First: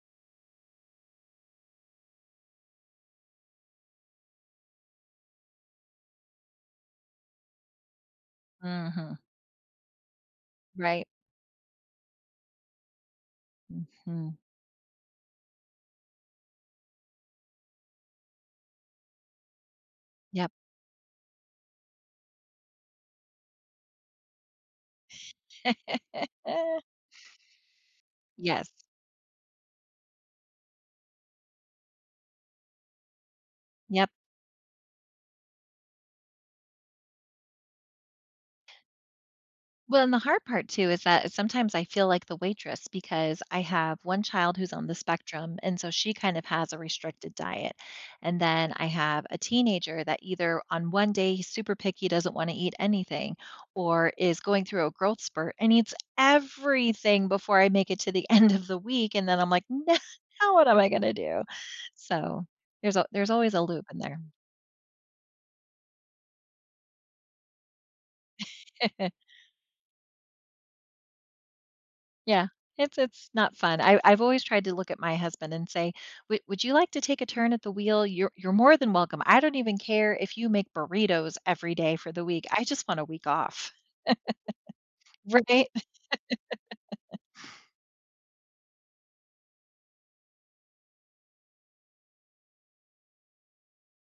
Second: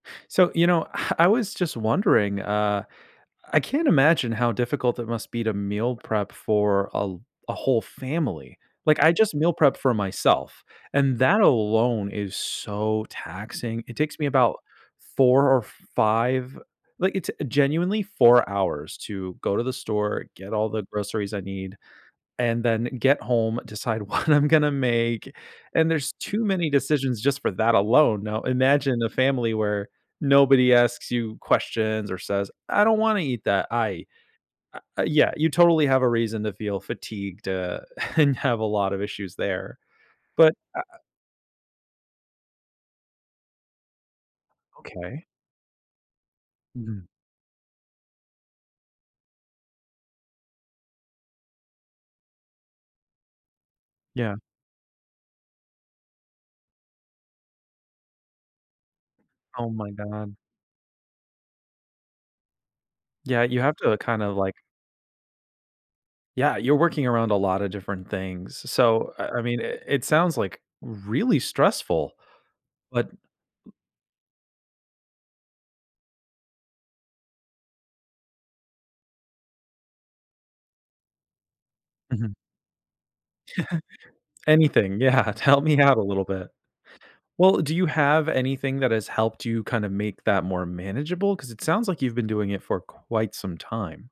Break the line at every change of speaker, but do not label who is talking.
So, you know, ah, I was just wondering, uh, I can't imagine how difficult it must be to meal prep for a l a whole family, like, I
Mhm.
just meal prep for myself,
Right.
and that alone is so taxing. It takes me
Mhm.
about 4 or 5, like, it's genuinely 4 hours to go to the store,
Yep.
get all the groceries I need, and then get home, decide what I'm gonna make, and there's too many decisions just for that alone. Now
Yes.
imagine a family where nobody asks you questions or says, "I don't wanna eat that. I"
Yep.
uh, uh, yeah, you totally have a reason to feel fatigued, uh, and have a lot of issues there.
Well, and the hard
But,
part,
uh
too,
uh
is that is sometimes I feel like the waitress, because I have 1 child who's on the
Okay.
spectrum, and so she kind of has a
Mhm.
restricted diet. And then, I have a teenager, that either on one day, he's super picky, doesn't wanna eat anything, or
Yeah.
is going through a growth spurt and eats everything before I make it to the end of the week, and then I'm like,
Oh my god.
“Now, what am I gonna do?" So, there's a there's
Yeah,
always
you
a
have
loop in
to
there.
kinda, like Yeah, you're working around a lotta different things, s so, uh, I mean, i it sounds, like, really stressful,
Yeah, it's
but
it's not fun, I I've always tried to look at my husband and say, "W would you like to take a turn at the wheel? You're you're more than welcome. I don't even care if you make burritos every day for the
Mhm.
week, I just want a week off."
Anything. Yeah, "T help
Right?
me out a little bit." Well, do you have anything that has helped you kinda make that more manageable? 'Cause it sounds like you've been doing it for quite some time.